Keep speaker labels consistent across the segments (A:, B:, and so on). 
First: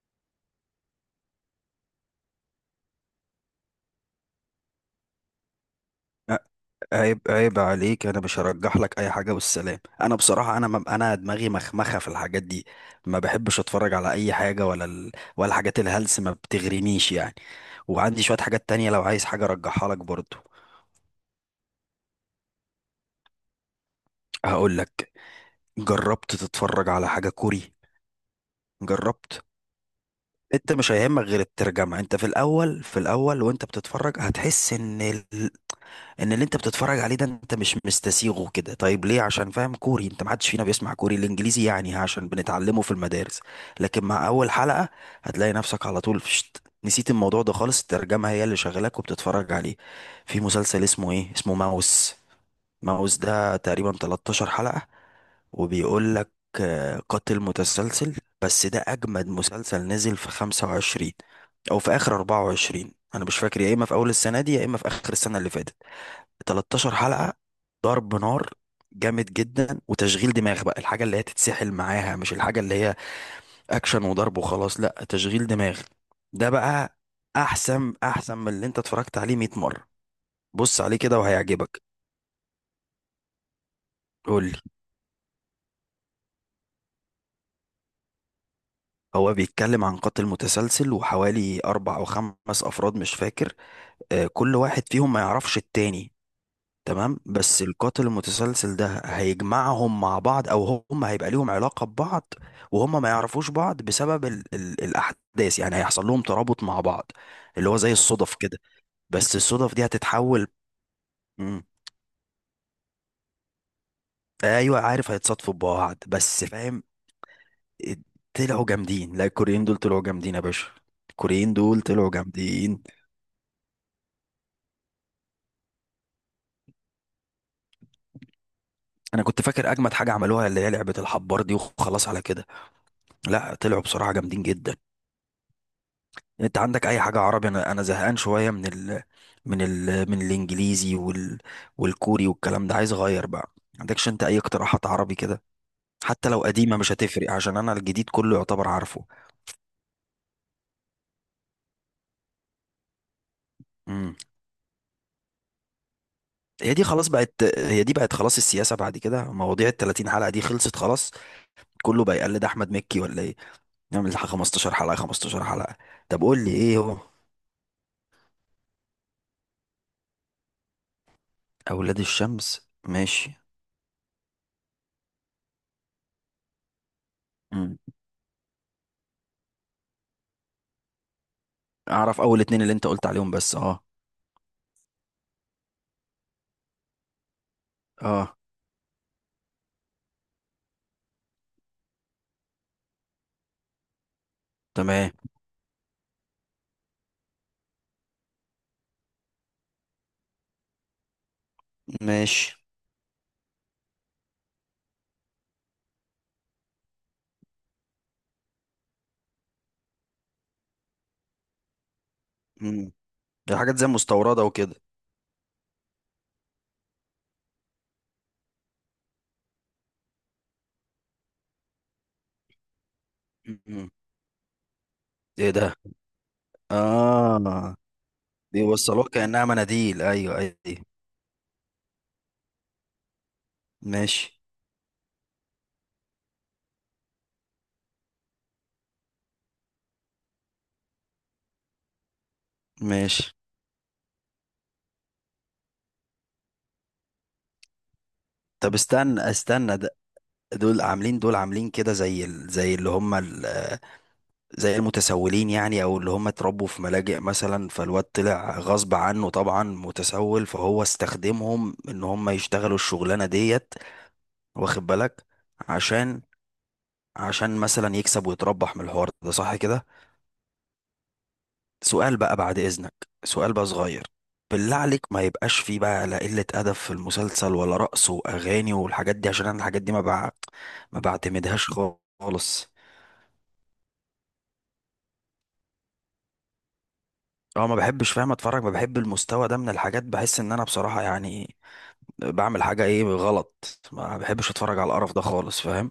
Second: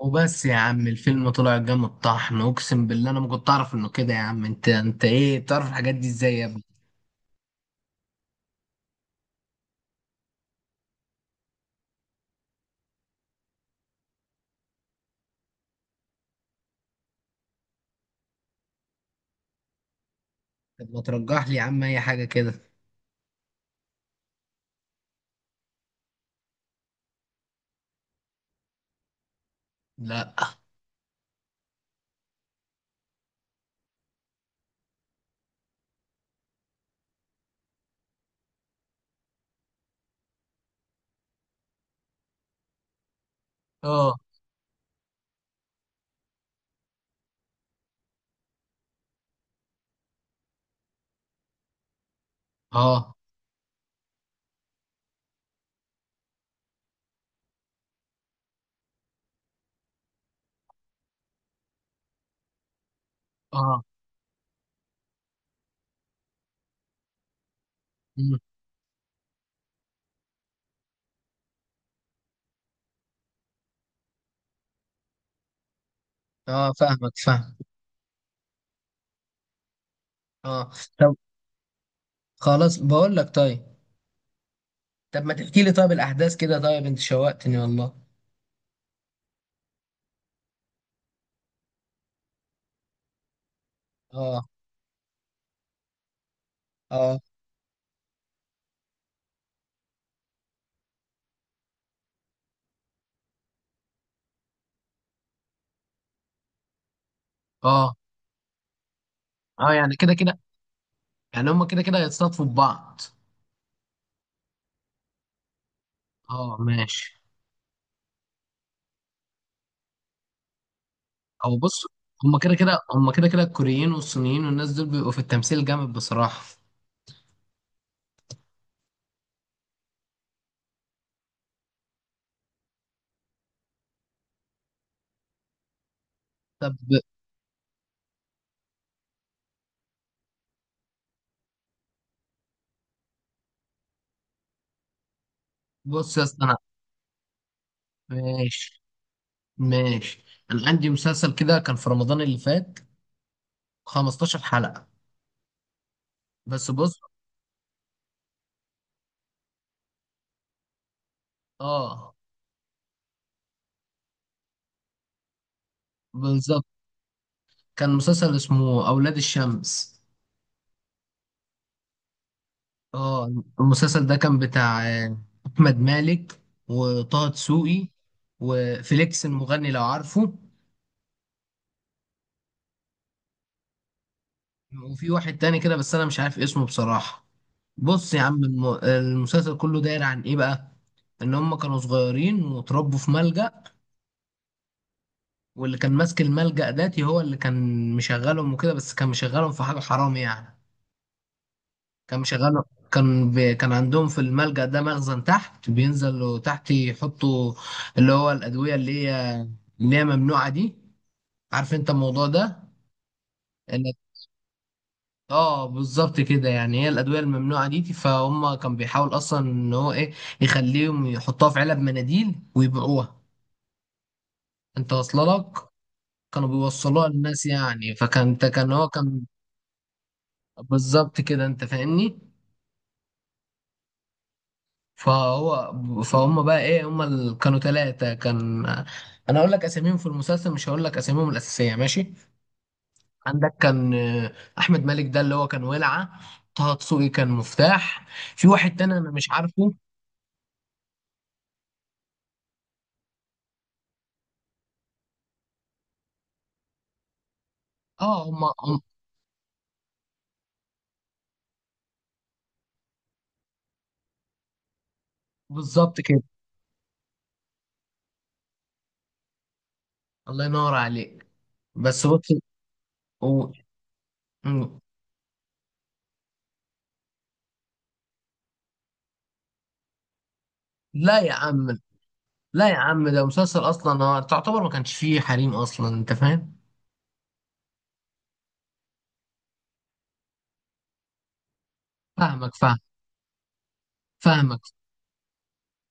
A: وبس يا عم الفيلم طلع جامد طحن، اقسم بالله انا ما كنت اعرف انه كده. يا عم انت ايه بتعرف الحاجات دي ازاي
B: ع-
A: يا ابني؟
B: عيب عيب عليك، انا مش هرجح لك اي حاجه والسلام. انا بصراحه انا دماغي مخمخه في الحاجات دي. ما بحبش اتفرج على اي حاجه ولا الحاجات الهلس ما بتغرينيش يعني. وعندي شويه حاجات تانية لو عايز حاجه ارجحها لك برضو.
A: طب ما ترجح لي يا عم اي حاجه كده.
B: هقول لك، جربت تتفرج على حاجه كوري؟ جربت؟
A: لا.
B: انت مش هيهمك غير الترجمه. انت في الاول في الاول وانت بتتفرج هتحس ان اللي انت بتتفرج عليه ده انت مش مستسيغه كده. طيب ليه؟ عشان فاهم كوري؟ انت ما حدش فينا بيسمع كوري. الانجليزي يعني عشان بنتعلمه في المدارس. لكن
A: اه.
B: مع اول حلقة هتلاقي نفسك على طول فشت، نسيت الموضوع ده خالص، الترجمة هي اللي شغلك وبتتفرج عليه. في مسلسل اسمه ايه، اسمه ماوس.
A: اه.
B: ماوس ده تقريبا 13 حلقة، وبيقول لك قاتل متسلسل. بس ده أجمد مسلسل نزل في 25، أو في آخر 24 أنا مش فاكر، يا
A: اه.
B: إما في أول السنة دي يا إما في آخر السنة اللي فاتت. 13 حلقة، ضرب
A: مم.
B: نار، جامد جدا وتشغيل دماغ بقى. الحاجة اللي هي تتسحل معاها، مش الحاجة اللي هي اكشن وضرب وخلاص، لا تشغيل دماغ. ده
A: اه،
B: بقى
A: فاهمك فاهم.
B: احسن احسن من اللي انت اتفرجت عليه 100 مرة.
A: اه.
B: بص عليه
A: طب
B: كده وهيعجبك.
A: خلاص، بقول لك طيب.
B: قولي.
A: طب ما تحكي لي طيب الاحداث كده، طيب انت شوقتني والله.
B: هو بيتكلم عن قاتل متسلسل وحوالي أربع أو خمس أفراد مش فاكر.
A: اه.
B: كل واحد فيهم ما يعرفش التاني، تمام.
A: اه.
B: بس القاتل المتسلسل ده هيجمعهم مع بعض، او هم هيبقى ليهم علاقة ببعض وهم ما يعرفوش بعض بسبب ال ال الاحداث. يعني هيحصل لهم ترابط مع بعض، اللي هو زي
A: اه.
B: الصدف كده. بس
A: اه
B: الصدف دي
A: يعني كده كده،
B: هتتحول.
A: يعني
B: مم.
A: هما كده كده هيتصادفوا ببعض.
B: ايوه عارف هيتصادفوا ببعض بس
A: اه
B: فاهم.
A: ماشي.
B: طلعوا جامدين، لا الكوريين دول طلعوا جامدين يا باشا. الكوريين
A: او بص،
B: دول طلعوا جامدين.
A: هما كده كده الكوريين والصينيين والناس دول بيبقوا في التمثيل جامد بصراحة.
B: انا كنت فاكر اجمد حاجة عملوها اللي هي لعبة الحبار دي وخلاص على كده، لا طلعوا بصراحة جامدين جدا. انت
A: طب
B: عندك اي حاجه عربي؟ انا زهقان شويه من الانجليزي وال والكوري والكلام ده، عايز اغير بقى. ما عندكش انت اي اقتراحات عربي كده؟
A: بص يا
B: حتى لو
A: اسطى انا.
B: قديمه مش هتفرق، عشان انا الجديد كله يعتبر
A: ماشي
B: عارفه.
A: ماشي، انا عندي مسلسل كده كان في رمضان اللي فات،
B: امم
A: 15 حلقة. بس
B: هي دي
A: بص.
B: خلاص بقت، هي دي بقت خلاص. السياسه بعد كده، مواضيع ال 30 حلقه دي خلصت خلاص. كله
A: اه
B: بقى يقلد احمد مكي ولا ايه؟ نعمل 15 حلقه 15 حلقه. طب قول لي
A: بالظبط.
B: ايه هو.
A: كان مسلسل اسمه اولاد الشمس.
B: اولاد الشمس،
A: اه،
B: ماشي.
A: المسلسل ده كان بتاع احمد مالك وطه
B: امم
A: دسوقي وفليكس المغني لو عارفه.
B: اعرف اول اتنين اللي انت قلت عليهم بس، اه.
A: وفي واحد تاني كده بس انا مش عارف اسمه بصراحة. بص يا
B: اه
A: عم المسلسل كله داير عن ايه بقى؟ ان هم كانوا صغيرين واتربوا في ملجأ،
B: تمام.
A: واللي كان ماسك الملجأ داتي هو اللي كان مشغلهم وكده، بس كان مشغلهم في حاجة حرام يعني. كان
B: ماشي.
A: مشغلهم، كان عندهم في الملجأ ده مخزن تحت، بينزلوا تحت يحطوا اللي هو الأدوية اللي هي اللي هي ممنوعة دي. عارف انت الموضوع ده.
B: مم. دي حاجات زي مستوردة وكده.
A: اه بالظبط كده، يعني هي الادويه الممنوعه دي. فهم كان بيحاول اصلا ان هو ايه، يخليهم يحطوها في علب مناديل ويبيعوها.
B: مم.
A: انت واصله
B: ايه
A: لك؟
B: ده؟
A: كانوا بيوصلوها للناس
B: اه
A: يعني، فكان كان هو
B: بيوصلوها
A: كان
B: كأنها مناديل، ايوه ايوه.
A: بالظبط كده، انت فاهمني.
B: ماشي.
A: فهو، فهم بقى ايه، كانوا ثلاثه. كان، انا هقول لك اساميهم في المسلسل، مش هقول لك اساميهم الاساسيه، ماشي.
B: ماشي.
A: عندك كان احمد مالك، ده اللي هو كان ولعه. طه دسوقي كان مفتاح. في
B: طب
A: واحد تاني انا
B: استنى
A: مش عارفه.
B: استنى ده. دول عاملين دول عاملين كده زي المتسولين، يعني او اللي هم اتربوا في ملاجئ مثلا، فالواد
A: اه
B: طلع
A: هم،
B: غصب عنه طبعا متسول فهو استخدمهم ان هم يشتغلوا الشغلانة ديت، واخد بالك؟
A: بالظبط
B: عشان
A: كده.
B: مثلا يكسب ويتربح من الحوار ده، صح كده؟
A: الله ينور عليك. بس
B: سؤال
A: بص،
B: بقى بعد إذنك.
A: و...
B: سؤال بقى صغير. بالله
A: مم.
B: عليك، ما يبقاش فيه بقى لا قلة أدب في المسلسل ولا رقص وأغاني والحاجات دي، عشان أنا الحاجات دي ما
A: لا يا
B: بعتمدهاش
A: عم. لا
B: خالص.
A: يا عم، ده مسلسل اصلا هو تعتبر ما كانش فيه حريم اصلا، انت فاهم.
B: اه ما بحبش فاهم اتفرج، ما بحب المستوى ده من الحاجات، بحس ان انا بصراحة يعني
A: فاهمك
B: بعمل
A: فاهم.
B: حاجة ايه غلط. ما بحبش
A: فاهمك
B: اتفرج على القرف ده خالص فاهم.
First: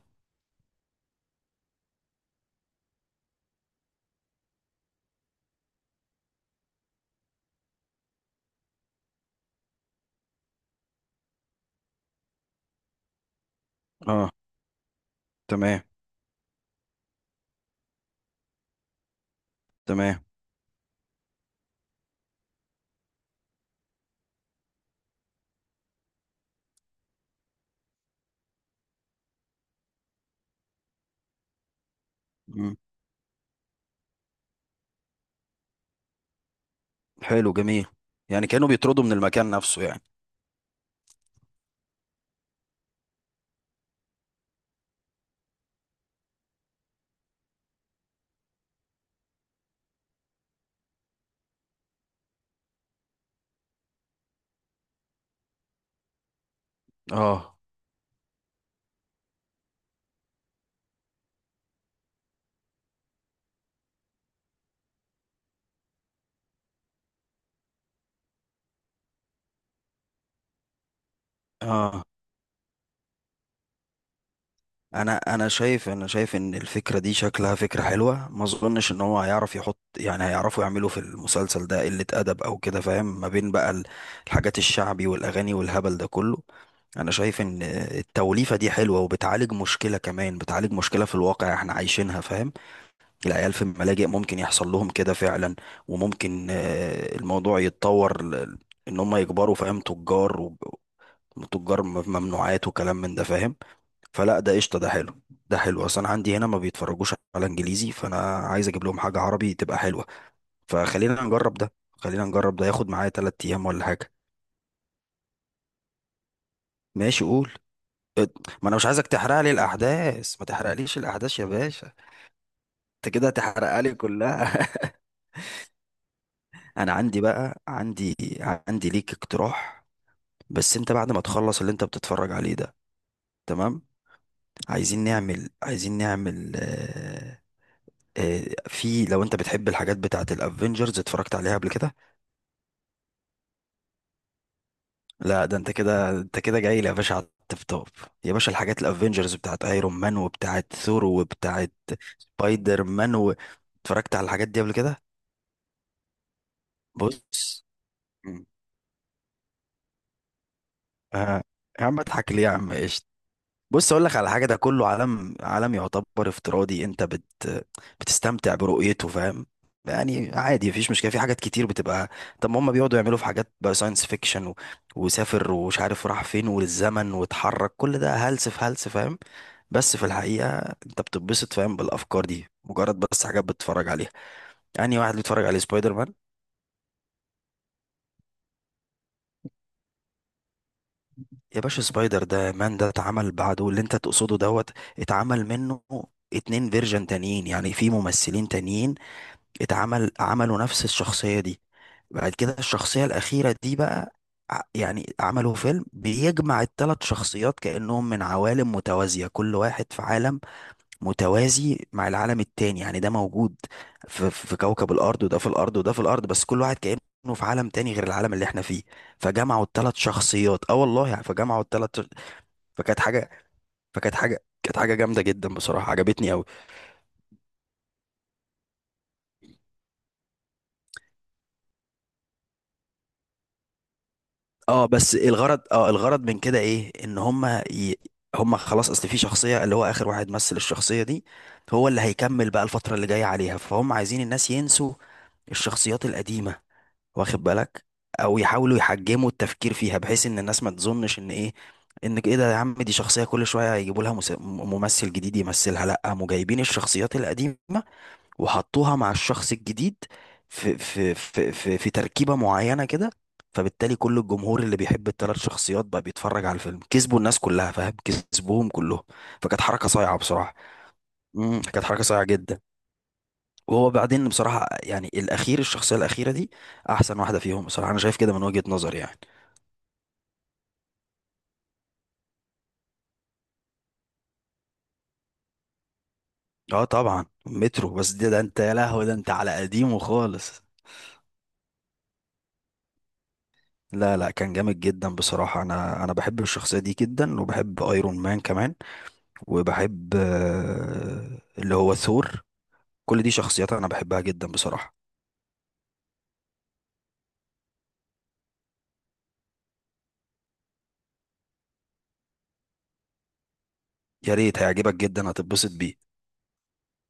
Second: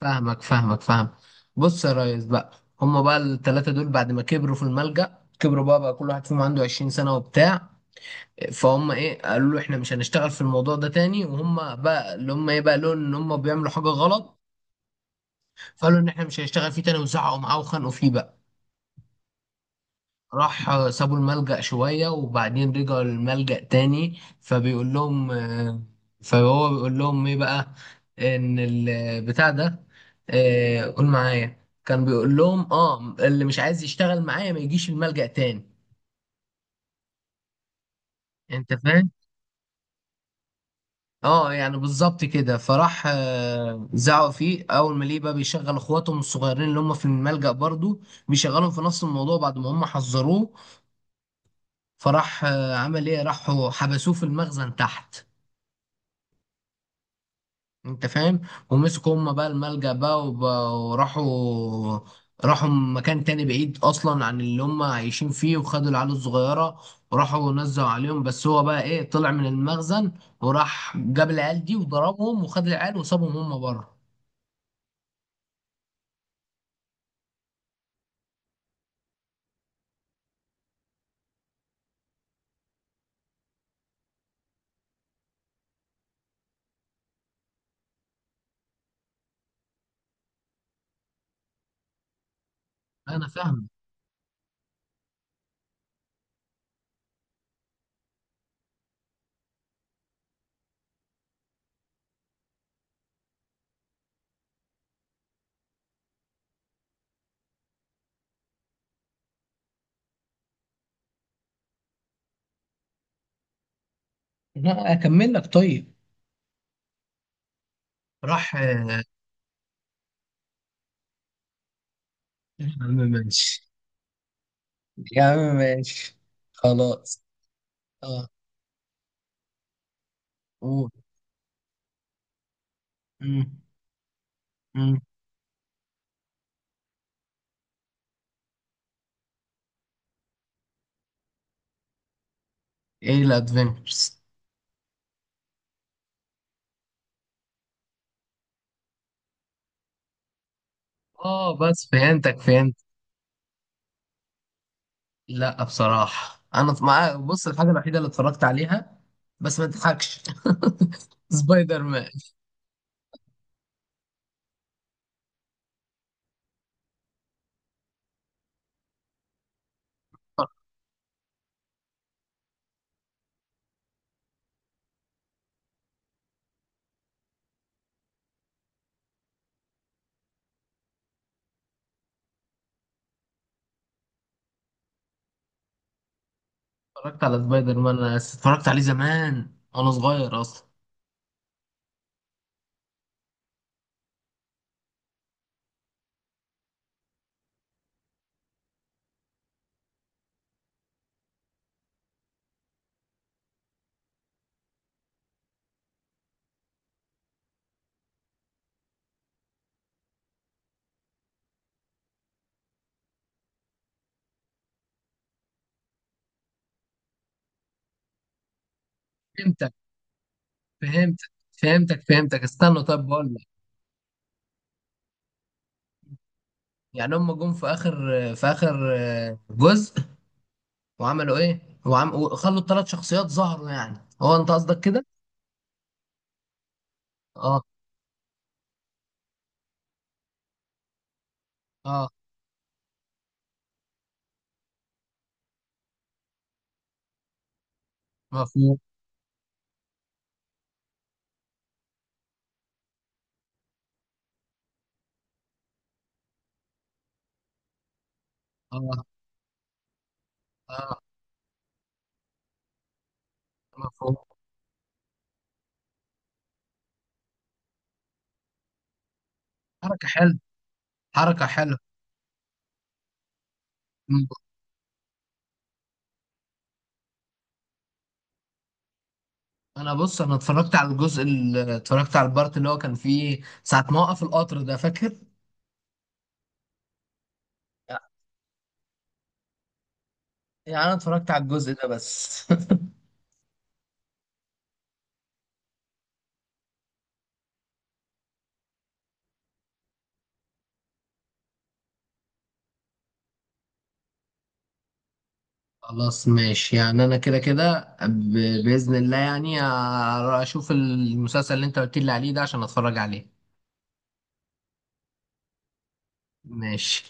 A: فاهمك فاهم. بص يا ريس بقى، هما بقى الثلاثه دول بعد ما كبروا في الملجأ، كبروا بقى، بقى كل واحد فيهم عنده 20 سنه وبتاع. فهم ايه، قالوا له احنا مش هنشتغل في الموضوع ده تاني، وهم بقى اللي هم ايه بقى لون ان هم بيعملوا حاجه
B: اه
A: غلط.
B: تمام.
A: فقالوا ان احنا مش هنشتغل فيه تاني، وزعقوا معاه وخانقوا فيه بقى.
B: تمام.
A: راح سابوا الملجأ شوية وبعدين رجعوا الملجأ تاني، فبيقول لهم فهو بيقول لهم ايه بقى، ان البتاع ده، قول معايا، كان بيقول لهم
B: مم.
A: اه اللي مش عايز يشتغل معايا ما يجيش الملجأ تاني.
B: حلو جميل. يعني كانوا
A: انت
B: بيطردوا
A: فاهم.
B: من المكان نفسه يعني.
A: اه يعني بالظبط كده، فراح زعقوا فيه اول ما ليه بقى بيشغل اخواتهم الصغيرين اللي هم في الملجأ برضو، بيشغلهم في نفس الموضوع بعد ما هم حذروه. فراح عمل ايه، راحوا حبسوه في المخزن تحت.
B: اه.
A: انت فاهم. ومسكوا هم بقى الملجأ بقى، وراحوا، راحوا مكان تاني بعيد اصلا عن اللي هم عايشين فيه، وخدوا العيال الصغيره وراحوا نزلوا عليهم. بس هو بقى ايه، طلع من المخزن وراح جاب العيال دي
B: اه
A: وضربهم وخد العيال وسابهم هم بره.
B: انا انا شايف انا شايف ان الفكره دي شكلها فكره حلوه. ما اظنش ان هو هيعرف يحط، يعني هيعرفوا يعملوا في المسلسل ده قله ادب او كده فاهم، ما بين بقى الحاجات الشعبي والاغاني والهبل ده كله. انا شايف ان التوليفه دي حلوه وبتعالج مشكله، كمان بتعالج مشكله في الواقع احنا عايشينها فاهم.
A: انا
B: العيال في
A: فاهم.
B: الملاجئ ممكن يحصل لهم كده فعلا. وممكن الموضوع يتطور ان هم يكبروا فاهم تجار، وتجار ممنوعات وكلام من ده فاهم. فلا ده قشطه، ده حلو. ده حلو، اصلا عندي هنا ما بيتفرجوش على انجليزي فانا عايز اجيب لهم حاجه عربي تبقى حلوه. فخلينا نجرب ده، خلينا نجرب ده ياخد معايا تلات ايام ولا حاجه.
A: لا اكمل لك طيب.
B: ماشي قول. ات-
A: راح.
B: ما انا مش
A: يا
B: عايزك تحرق لي الاحداث، ما تحرقليش الاحداث يا باشا.
A: عم
B: انت كده
A: ماشي.
B: هتحرقها لي كلها.
A: يا عم ماشي.
B: انا عندي
A: خلاص.
B: بقى عندي
A: اه.
B: عندي ليك اقتراح. بس
A: قول.
B: انت بعد ما تخلص اللي انت بتتفرج عليه ده،
A: مم.
B: تمام.
A: مم.
B: عايزين نعمل في، لو انت بتحب الحاجات بتاعت الافينجرز، اتفرجت عليها قبل كده؟
A: ايه الادفنتشرز؟
B: لا، ده انت كده، جاي لي يا باشا على التوب توب. يا باشا الحاجات الافنجرز بتاعت ايرون مان وبتاعت ثور
A: اه
B: وبتاعت
A: بس فهمتك فهمت.
B: سبايدر مان اتفرجت على الحاجات دي قبل كده؟
A: لا بصراحة أنا مع، بص،
B: بص.
A: الحاجة الوحيدة اللي اتفرجت
B: مم.
A: عليها، بس ما تضحكش،
B: آه.
A: سبايدر
B: يا عم
A: مان.
B: اضحك ليه يا عم، ايش؟ بص اقول لك على حاجه، ده كله عالم، عالم يعتبر افتراضي، انت بت بتستمتع برؤيته فاهم. يعني عادي مفيش مشكله، في حاجات كتير بتبقى. طب ما هم بيقعدوا يعملوا في حاجات بقى ساينس فيكشن وسافر ومش عارف راح فين والزمن واتحرك، كل ده هلس في هلس فاهم، بس في الحقيقه انت بتتبسط فاهم بالافكار دي، مجرد بس حاجات بتتفرج عليها. يعني واحد بيتفرج على سبايدر مان.
A: اتفرجت على سبايدر مان، أنا اتفرجت عليه زمان وأنا صغير أصلا.
B: يا باشا سبايدر ده مان ده اتعمل بعده اللي انت تقصده دوت، اتعمل منه اتنين فيرجن تانيين يعني في ممثلين تانيين اتعمل، عملوا نفس الشخصية دي. بعد كده الشخصية الأخيرة دي بقى يعني عملوا فيلم بيجمع الثلاث شخصيات كأنهم من عوالم متوازية، كل واحد في عالم متوازي مع العالم التاني يعني. ده موجود في كوكب الأرض، وده في الأرض، وده في الأرض، بس كل واحد كأنه في عالم تاني غير العالم اللي احنا فيه. فجمعوا
A: فهمتك
B: الثلاث شخصيات، اه والله يعني
A: فهمتك
B: فجمعوا الثلاث،
A: فهمتك، فهمتك استنى،
B: فكانت
A: طب
B: حاجة
A: بقول لك.
B: فكانت حاجة كانت حاجة جامدة جدا بصراحة عجبتني أوي.
A: يعني هم جم في آخر، جزء، وعملوا إيه؟ وخلوا الثلاث شخصيات ظهروا، يعني هو أنت قصدك
B: اه
A: كده؟
B: بس الغرض من كده ايه؟ ان
A: أه.
B: هما خلاص، اصل في شخصية اللي هو اخر واحد مثل الشخصية دي، هو اللي
A: أه.
B: هيكمل بقى الفترة اللي جاية عليها. فهم عايزين الناس ينسوا الشخصيات القديمة، واخد بالك؟ او يحاولوا
A: مفهوم.
B: يحجموا التفكير فيها بحيث ان الناس ما تظنش ان ايه ده يا عم، دي شخصية كل شوية هيجيبوا لها ممثل جديد يمثلها. لا، قاموا جايبين الشخصيات القديمة وحطوها
A: أه.
B: مع الشخص الجديد
A: أه.
B: في تركيبة معينة كده. فبالتالي
A: مفهوم.
B: كل الجمهور اللي بيحب الثلاث شخصيات بقى بيتفرج على الفيلم. كسبوا الناس كلها فاهم، كسبوهم كلهم. فكانت حركة
A: حركة
B: صايعة
A: حلوة.
B: بصراحة.
A: حركة حلوة.
B: كانت حركة صايعة جدا. وهو بعدين بصراحة يعني الأخير، الشخصية الأخيرة دي أحسن واحدة فيهم بصراحة، أنا شايف كده من وجهة نظري يعني.
A: انا بص، انا اتفرجت على الجزء اللي اتفرجت على البارت اللي هو كان فيه ساعة ما وقف القطر، ده فاكر؟
B: أه طبعا مترو، بس ده أنت يا لهوي، ده أنت على قديمه خالص.
A: يعني انا اتفرجت على الجزء ده بس.
B: لا لا كان جامد جدا بصراحة. أنا بحب الشخصية دي جدا وبحب أيرون مان كمان، وبحب اللي هو ثور. كل دي شخصيات انا بحبها جدا بصراحة.
A: خلاص ماشي، يعني انا كده كده باذن الله يعني اشوف المسلسل اللي انت قلت لي عليه ده عشان اتفرج عليه.
B: يا ريت هيعجبك جدا هتتبسط بيه.
A: ماشي.